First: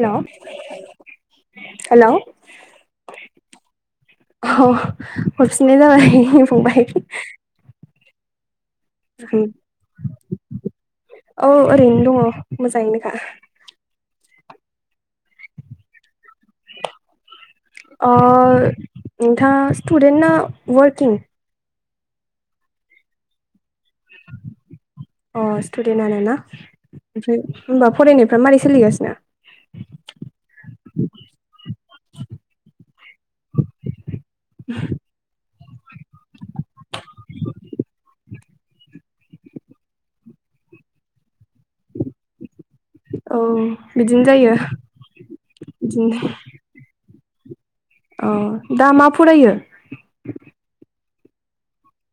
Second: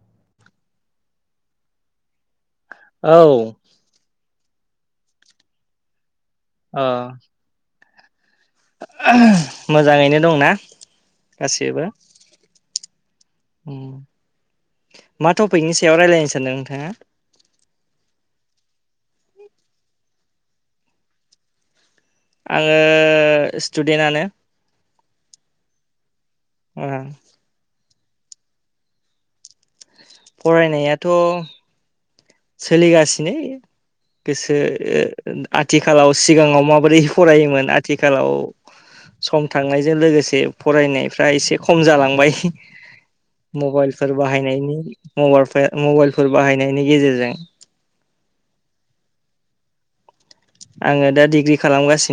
Hello-hello! औ। अह हरफिननाय जाबाय फंबाय। मोजाङैनो दंना? औ गासैबो ओरैनो दङ' मोजाङैनोखा। उम मा टपिकनि सायाव रायलायनो सानदों नोंथाङा? अ नोंथाङा स्टुडेन्ट ना वारकिं? आङो स्टुदेन्ट आनो। अ स्टुडेन्टआ नोना ओ ओमफ्राय होनबा फरायनायफ्रा मारै सोलिगासिनो? फरायनायाथ' सोलिगासिनो। गोसो आथिखालाव सिगाङाव माबोरै फरायोमोन आथिखालाव। [unintelligible] सम थांनायजों लोगोसे फरायनायफ्रा एसे खम जालांबाय। औ मबाइलफोर बिदिनो जायो बाहायनायनि-मबाइलफोर बिदिनो बाहायनायनि गेजेरजों। [unintelligible] औ दा मा फरायो? आङो दा डिग्रि खालामगासिनो।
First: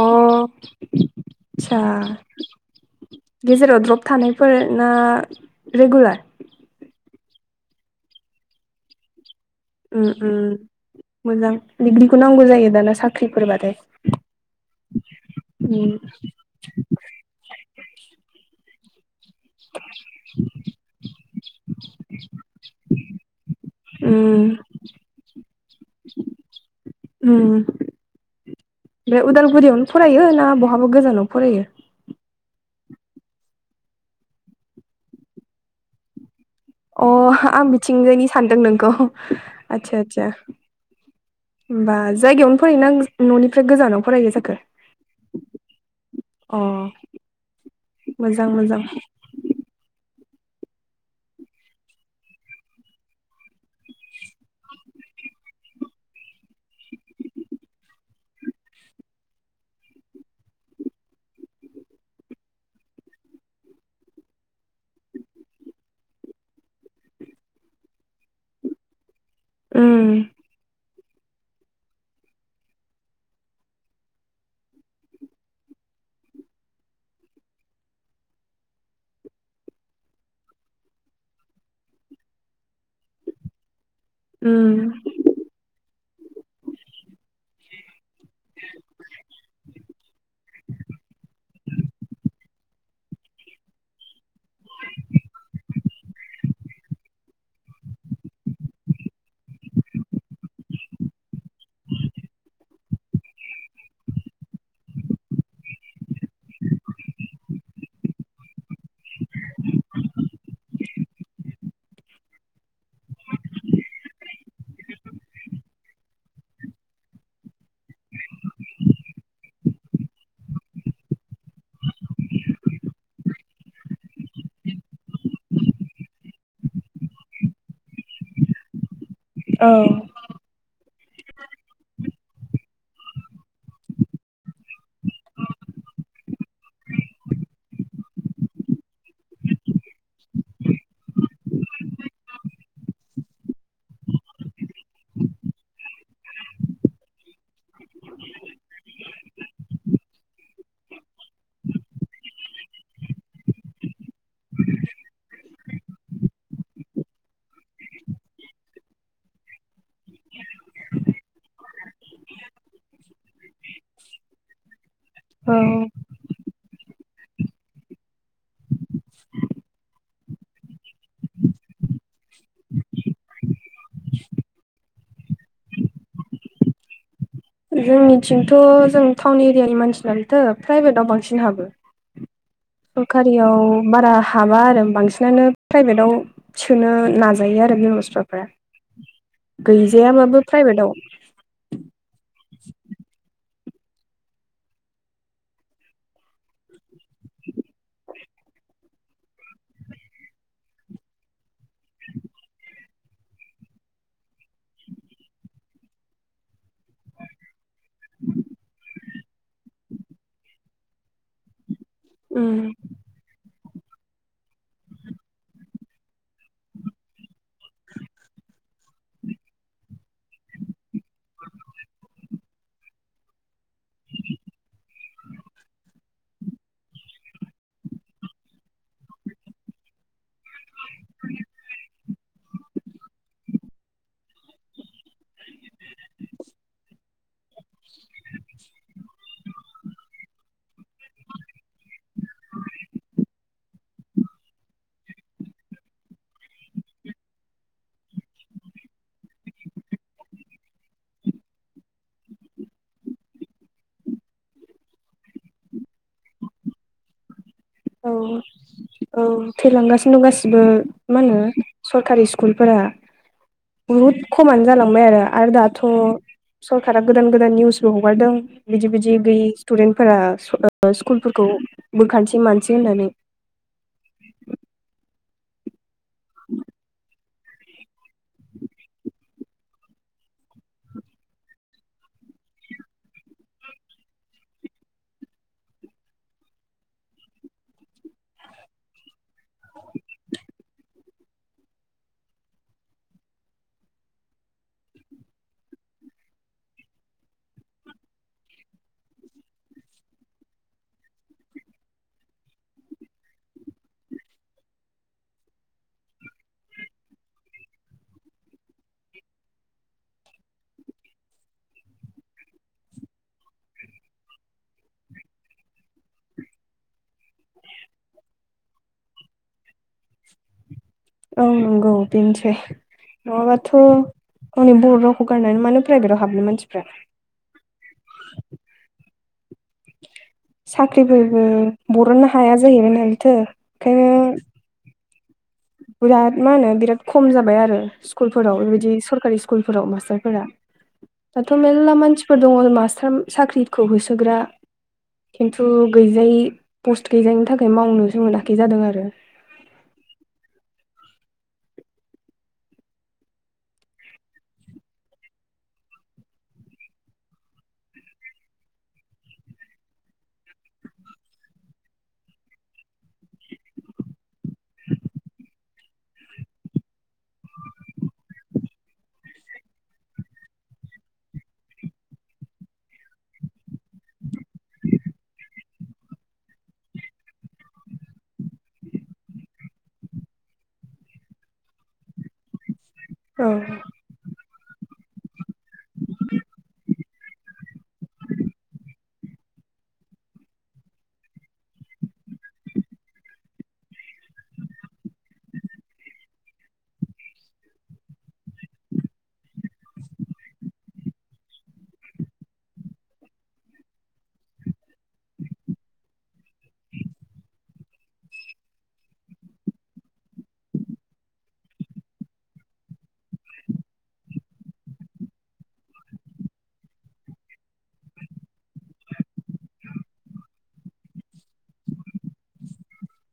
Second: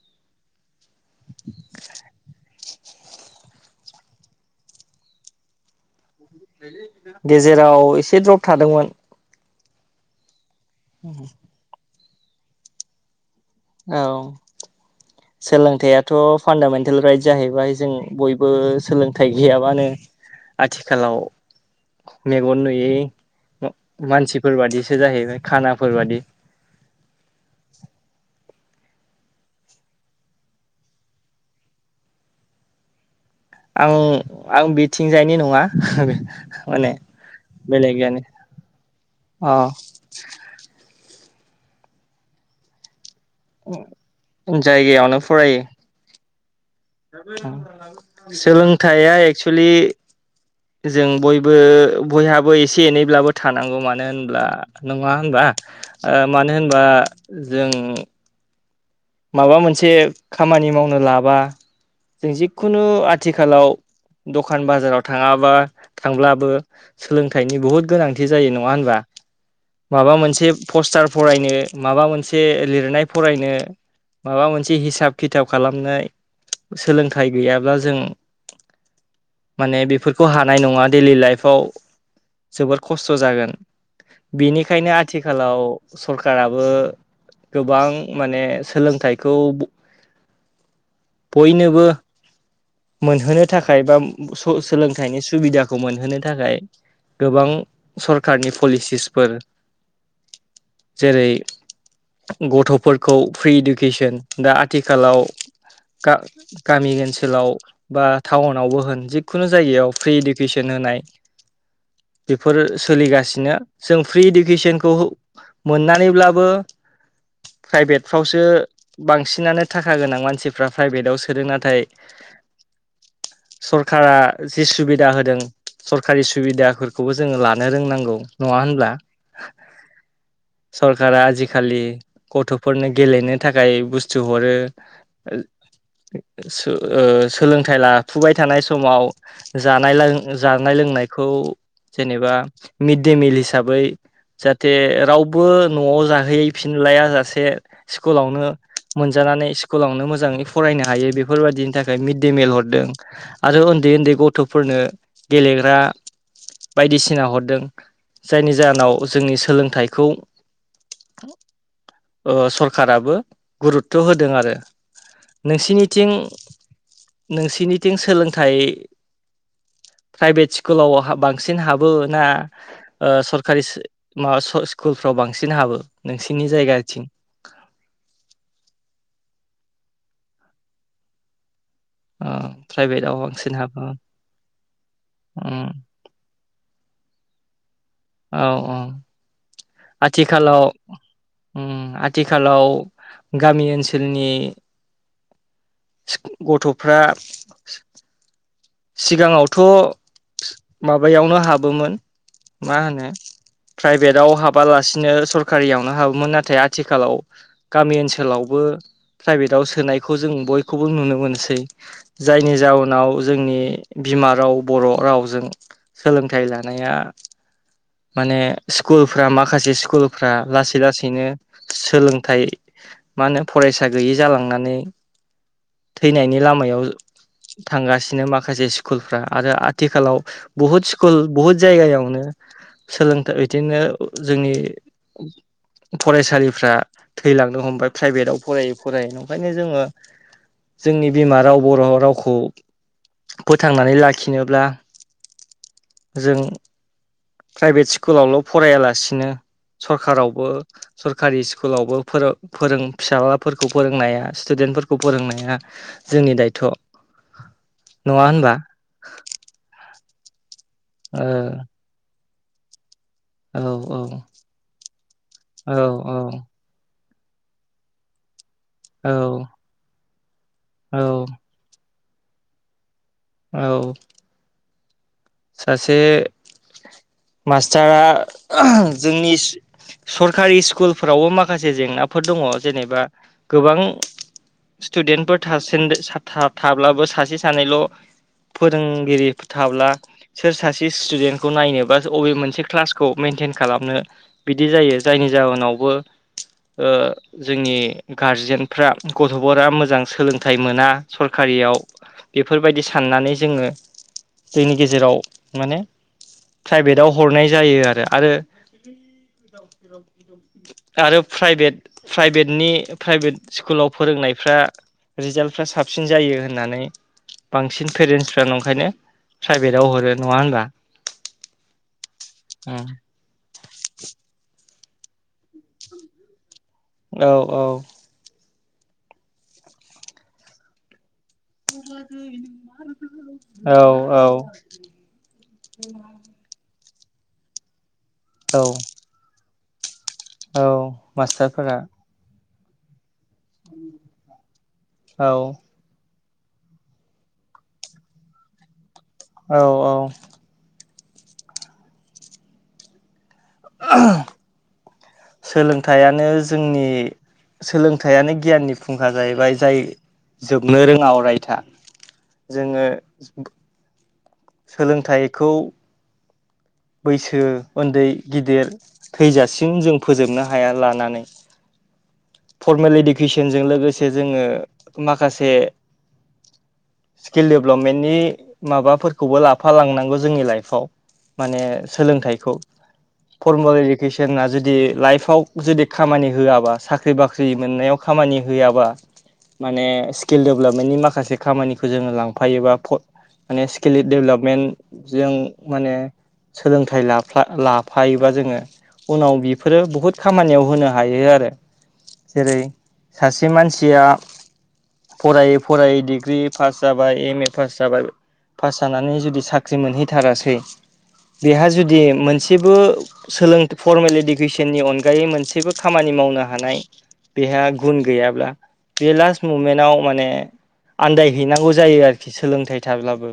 अ आदसा। गेजेराव द्रप थानायफोरना रेगुलार? गेजेराव एसे द्रप थादोंमोन। ओम-ओम मोजां डिग्रिखौ नांगौ जायो दाना साख्रि। औ उम सोलोंथाइआथ' फान्दामेन्टेल राइट जाहैबाय जों बयबो थाइ गैयाबानो आथिखालाव मेगन नुयै मा उम मानसिफोर बादिसो जाहैबाय खानाफोर बादि उम आमफाय उदालगुरिआवनो फरायो ना बहाबो गोजानाव फरायो? आं आं बिथिंजायनि नङा हो अ ओ आं बिथिंनि सानदों नोंखौ अ आदसा आदसा होमबा जायगायावनो फरायो ना आं न'निफ्राय गोजानाव फरायो जाखो अ मोजां मोजां सोलोंथाइआ एक्सुुलि जों बयबो बयहाबो एसे एनैब्लाबो थानांगौ मानो होनब्ला नङा होनबा ओ मानो होनबा जों माबा मोनसे खामानि मावनो लाबा जों जिखुनो आथिखालाव द'खान बाजाराव थाङाबा थांब्लाबो सोलोंथाइनि बहुद गोनांथि जायो नङा होनबा उम माबा मोनसे पस्टार फरायनो माबा मोनसे लिरनाय फरायनो माबा मोनसे हिसाब खिथाब खालामनाय सोलोंथाइ गैयाब्ला जों माने बेफोरखौ हानाय नङा देलि लाइफआव जोबोर खस्थ' जागोन बेनिखायनो उम आथिखालआव सरखाराबो गोबां माने सोलोंथाइखौ ब बयनोबो मोनहोनो थाखाय बा सोलोंथाइनि सुबिदाखौ मोनहोनो थाखाय गोबां सरखारनि पलिसिसफोर जेरै गथ'फोरखौ फ्रि इडु किसोन दा आथिखालाव गा गामि ओनसोलाव बा टाउनावबो होन जिखुनो जायगायाव फ्रि इडुकेसन होनाय [inaudible] बेफोर सोलिगासिनो जों फ्रि इडुकेसनखौ मोननानैब्लाबो प्राइभेटफ्रावसो बांसिनानो थाखा गोनां मानसिफ्रा प्राइभेदाव सोदों नाथाय [inaudible] सरकारा जि सुबिदा होदों सरकारि सुबिदाफोरखौबो जोङो लानो रोंनांगौ नङा नङा होनब्ला औ सरकारा आजिखालि गथ'फोरनो गेलेनो थाखाय बुस्थु हरो ओ सो ओ सोलोंथाइ लाफुबाय थानाय समाव जानाय जानाय लों लोनायखौ जेनेबा मिड दे मिल हिसाबै जाहाथे रावबो न'आव जाहैफिनलाआ जासे स्कुलावनो मोनजानानै स्कुलावनो मोजाङै फरायनो हायो बेफोरबादिनि थाखाय मिड दे मिलक हरदों आरो उन्दै उन्दै गथ'फोरनो गेलेग्रा बायदिसिना हरदों जायनि जाहोनाव जोंनि सोलोंथाइखौ ओ सर सोरखाराबो गुरुथ' होदों आरो‌ नोंसिनिथिं नोंसिनिथिं सोलोंथाइ [inaudible] प्राइभेट स्कुलाव बांसिन हाबो ना ओ सोरखारि‌ मा स्कुलफ्राव बांसिन हाबो नोंसिनि जायगाथिं जोंनिथिंथ' जों टाउन एरिआनि मानसि नालायनोथो प्राइभेटआव बांसिन हाबो ओ प्राइभेटाव बांसिन हाबो सरखारियाव बारा हाबा आरो। बांसिनानो उम प्राइभेटाव सोनो नाजायो औ आरो औ गैजायाबाबो आथिखालाव प्राइभेटआव उम आथिखालाव गामि ओनसोलनि गथ'फ्रा सिगाङावथ' माबायावनो हाबोमोन मा होनो [inaudible] प्राइभेटाव हाबालासिनो सरखारियावनो हाबोमोन नाथाय आथिखालाव गामि ओनसोलावबो प्राइभेटआव सोनायखौ जों बयखौबो नुनो मोनसै उम जायनि जाउनाव जोंनि बिमा राव बर' रावजों सोलोंथाइ लानाया माने स्कुलफ्रा माखासे स्कुलफ्रा लासै लासैनो सोलोंथाइ मा होनो फरायसा गैयि जालांनानै थैनायनि लामायाव थांगासिनो नो माखासे स्कुलफ्रा आरो आथिखालाव बुहुद स्कुल बुहुद जायगायावनो सोलोंथाइ बिदिनो जोंनि फरायसालिफ्रा थैलांनो हमबाय प्राइभेटआव फरायै फरायै ओंखायनो जोङो जोंनि बिमा राव बर' रावखौ फोथांनानै लाखिनोब्ला जों प्राइभेट स्कुलावल' फरायालासिनो सरखारावबो सरकारि स्कुलावबो फोर फोरों फिसााजलाफोरखौ फोरोंनाया स्टुदेन स्तुडेन फोरफोरखौ फोरोंनाया जोंनि दायथ' [inaudible] औ नङा होनबा औ थैलांगासिनो दं गासिबो मा औ होनो सरखारि स्कुल फोर औ औ बुहुत खमानो जालांबाय आरो आरो दाथ' सारा गोदान गोदान निउसबो हगारदों बिदि बिदि औ गैयि स्टुडेन्टफोरा औ स्कुलफोरखौ बुरखानोसै मानोसै होननानै औ सासे मास्टारा जोंनि सरकारि स्कुलफोरावबो माखासे जेंनाफोर दं दङ जेनेबा गोबां स्टुडेन्टफोरासे थाब्लाबो सासे सानैल' फोरोंगिरि थाब्ला सोर सासे स्टुडेन्टखौ नायनो बा बबे मोनसे क्लासखौ मेइेनटेन खालामनो बिदि जायो जायनि जाहोनाव आंनावबो जोंनि गारजेनफ्रा गथ'फोरा मोजां सोलोंथाइ मोना सरकारि हारियाव बेफोरबायदि साननानै जोङो जोंनि गेजेराव माने प्राइभेटाव हरनाय जायो आरो आरो बिद बिद बिद [inaudible] आरो प्राइभेट प्राइभेटनि प्राइभेट स्कुलाव फोरोंनायफ्रा रिजाल्टफ्रा साबसिन जायो होननानै बांसिन पेरेन्टसफ्रा ओंखायनो प्राइभेटाव हरो नङा होनबा औ नंगौ बेनोसै नङाबाथ' आंनि बर' र'खौ गारनानै मानो प्राइभेटआव हाबनो मानसिफ्रा औ औ साख्रिफोर बरननो हाया जाहैबाय नालायथो ओंखायनो औ औ बिराद मा होनो बिराद खम जाबाय आरो स्कुलफोराव औ बेबायदि सरकारि स्कुलफोराव मास्टार औ दाथ' मास्टारफोरा मेल मानसिफोर दङ मास्टार साख्रिखौ होसोग्रा औ खिन्थु गैजायै पस्त गैजायनि थाखाय मावनो सोंङोनोखै जादों आरो औ औ। [inaudible] सोलोंथाइयानो जोंनि सोलोंथाइयानो गियाननि फुंखा जाहैबाय जाय जोबनो रोङा अरायथा। जोङो सोलोंथाइखौ बैसो उन्दै गिदिर थैजासिम जों फोजोबनो हाया लानानै [inaudible] फर्मेल इडुकेसनजों लोगोसे जोङो माखासे स्किल डेभ्लपमेन्टनि माबाफोरखौबो लाफा लांनांगौ जोंनि लाइफआव माने सोलोंथाइखौ औ फर्मेल इडुकेसना जुदि लाइफआव जुदि खामानि होआबा साख्रि ख्रि बाख्रि मोननायाव खामानि होयाबा माने स्किल डेभेलपमेन्टनि माखासे खामानिखौ जोङो लांफायोबा माने स्किल डेभेलपमेन्ट जों माने सोलोंथाइ लाफ्ला लाफायोबा जोङो उनाव बेफोरो बहुद खामानियाव होनो हायो आरो। जेरै सासे मानसिया फरायै फरायै डिग्रि पास जाबाय एम ए पास जाबाय। पास जानानै जुदि साख्रि मोनहैथारासै बेहा जुदि मोनसेबो सोलों फरमेल इडुकेसननि अनगायै मोनसेबो खामानि मावनो हानाय बेहा गुन गैयाब्ला बे लास्ट मुमेन्टआव माने आन्दायहैनांगौ जायो आरोखि सोलोंथाइ थाब्लाबो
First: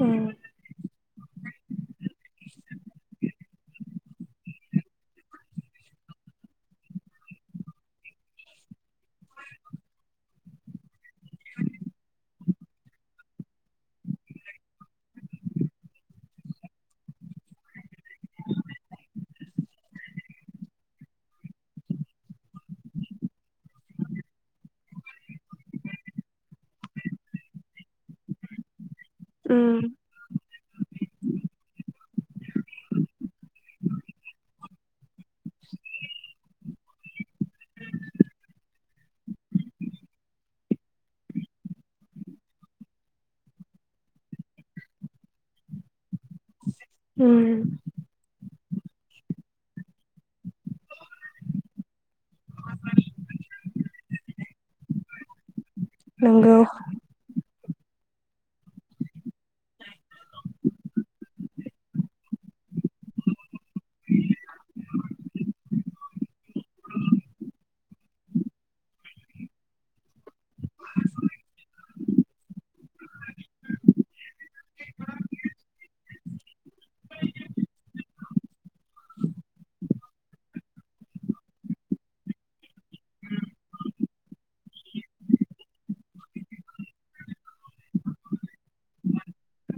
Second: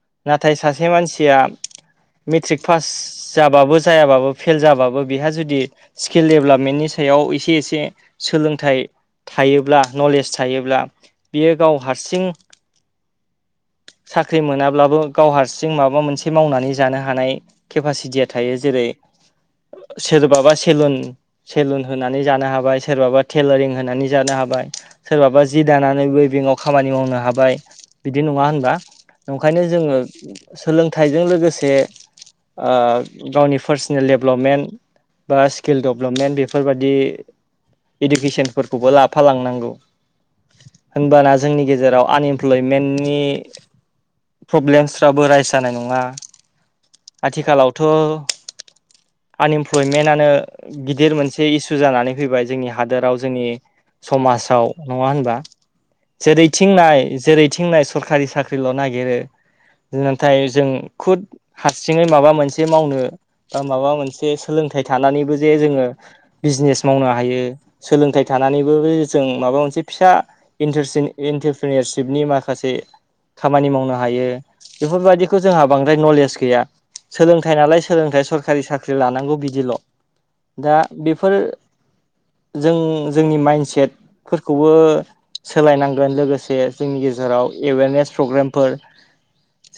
उम नाथाय सासे मानसि सिया मेट्रिक पास जाबाबो जायाबाबो फेल जाबाबो बेहा जुदि स्किल डेभेलपमेन्टनि सा सायाव एसे एसे सोलोंथाइ थायोब्ला नलेज थायोब्ला बियो गाव हारसिं [inaudible] साख्रि मोनाब्लाबो गाव हारसिं माबा मोनसे मावनानै जानो हानाय केपासिटिया थायो जेरै [inaudible] सोरबाबा सेलुन सेलुन होनानै जानो हाबाय। सोरबाबा टेलारिं होनानै जानो हाबाय सोरबाबा जि दानानै बे बेंकआव खामानि मावनो हाबाय। बिदि नङा होनबा ओंखायनो जोङो सोलोंथाइजों लोगोसे ओ गावनि पार्सनेल डेभेलपमेन्ट बा स्किल डभलपमेन्ट बेफोरबादि इडुकेसनफोरखौबो लाफालांनांगौ। होनबाना जोंनि गेजेराव आनइमप्लयमेन्टनि प्रब्लेमसफ्राबो रायस जानाय नङा उम आथिखालावथ' आनइमप्लयमेन्टआनो गिदिर मोनसे इसु जानानै फैबाय जोंनि हा हादोराव जोंनि समाजाव नङा होनबा नंगौ जेरैथिंनाय जेरै थिंनाय सरखारि साख्रिल' नागिरो। नाथाय जों खुद हारसिङै माबा मोनसे मावनो बा माबा मोनसे सोलों सोलोंथाइ थानानैबो जे जोङो बिजनेस मावनो हायो। सोलोंथाइ थानानैबो जों माबा मोनसे फिसा इटरसिन इन्टारप्रिनियरशिपनि माखासे खामानि मावनो हायो बेफोरबायदिखौ जोंहा बांद्राय नलेज गैया। सोलोंथाइ नालाय सोलोंथाइ सरखारि साख्रि लानांगौ बिदिल'। दा बेफोरो जों जोंनि माइन्डसेटफोरखौबो सोलायनांगोन लोगोसे जोंनि गेजेराव एवेरने प्रग्रेमफोर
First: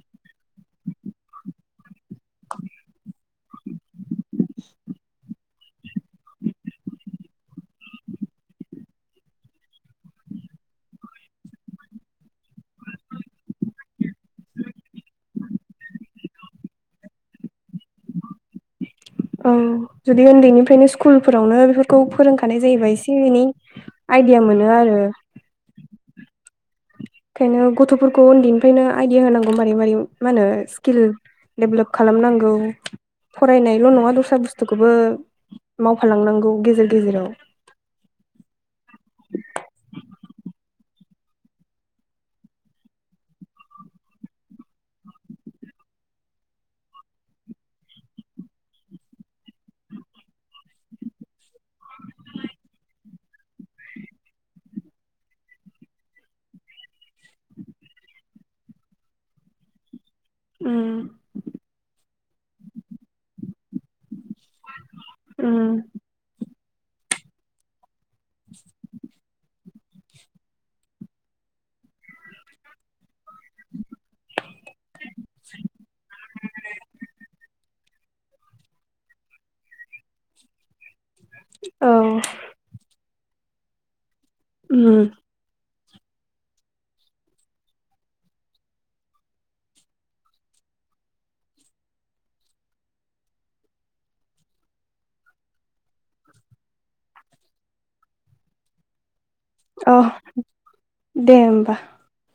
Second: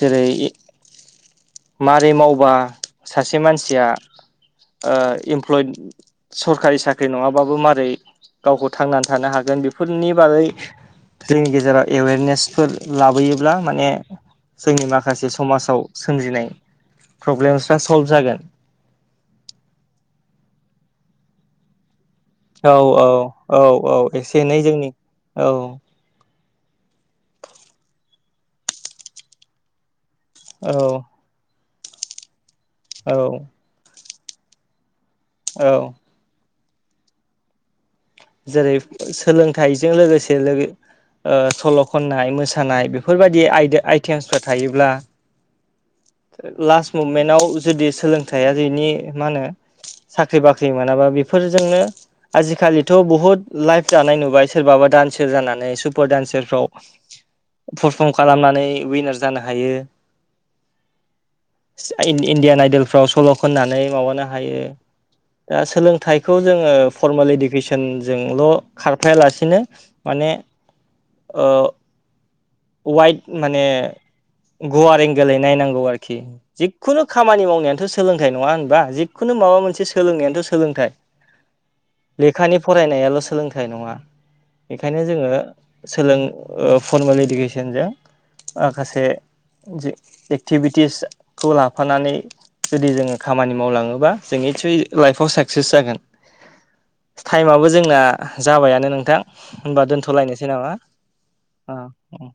जेरै मारै मावबा सासे मानसिया ओ इमप्लयद सरखारि साख्रि नङा मारै गावखौ थांनानै थानो हागोन बेफोरनि बागै जोंनि गेजेराव एवेरनेसफोर लाबोयोब्ला माने जोंनि माखासे समाजाव सोमजिनाय प्रब्लेमसफ्रा सल्भ जागोन औ जुदि उन्दैनिफ्रायनो स्कुलफोरावनो बेफोर खौ फोरोंखानाय औ जायोबा औ एसे एनै औ औ एसे आइडिया एनै मोनो जोंनि आरो औ ओंखायनो गथ'फोरखौ उन्दैनिफ्रायनो आइडिया होनांगौ मारै मारै मा होनो औ स्किल डेभलप खालामनांगौ औ फरायनायल' नङा दस्रा बुस्थुखौबो औ मावफालांनांगौ गेजेर गेजेराव जेरै सोलोंथाइजों लोगोसे लोगो ओ सल' खननाय मोसानाय बेफोरबायदि आइदि आइटेमसफोरा थायोब्ला [inaudible] लास्ट मुभमेन्टाव जुदि सोलोंथाइया जेनि मा होनो साख्रि बाख्रि मोनाबा बेफोर फोरजोंनो आजिखालि थ' बुहुत लाइफ दानाय नुबाय सोरबाबा दान्सार जानानै सुपार दान्सारफ्राव पारफर्म खालामनानै उइनार जानो हायो उम इन इण्डियान आइडलफ्राव सल' खननानै माबानो हायो दा उम सोलोंथाइखौ जोङो फर्मेल इदुकेसन जोंल' खारफायालासिनो माने ओ वाइद माने गुवार एंगलै नायनांगौ आरोखि जिखुनु खामानि मावनायथ' सोलोंथाइ नङा होनबा जिखुनु माबा मोनसे सोलोंनायानोथ' सोलोंथाइ औ लेखानि फरायनायाल' सोलोंथाइ नङा उम बेखायनो जोङो सोलों ओ फरमेल इडुकेसनजों माखासे जि एक्टिभिटिसखौ लाफानानै जुदि जोङो खामानि मावलाङोबा जोंनि निसय लाइफआव साक्सेस जागोन [inaudible] टाइमाबो जोंना जाबायानो नोंथां होमबा अ दोनथ'लायनोसै नामा दे होमबा ओ ओं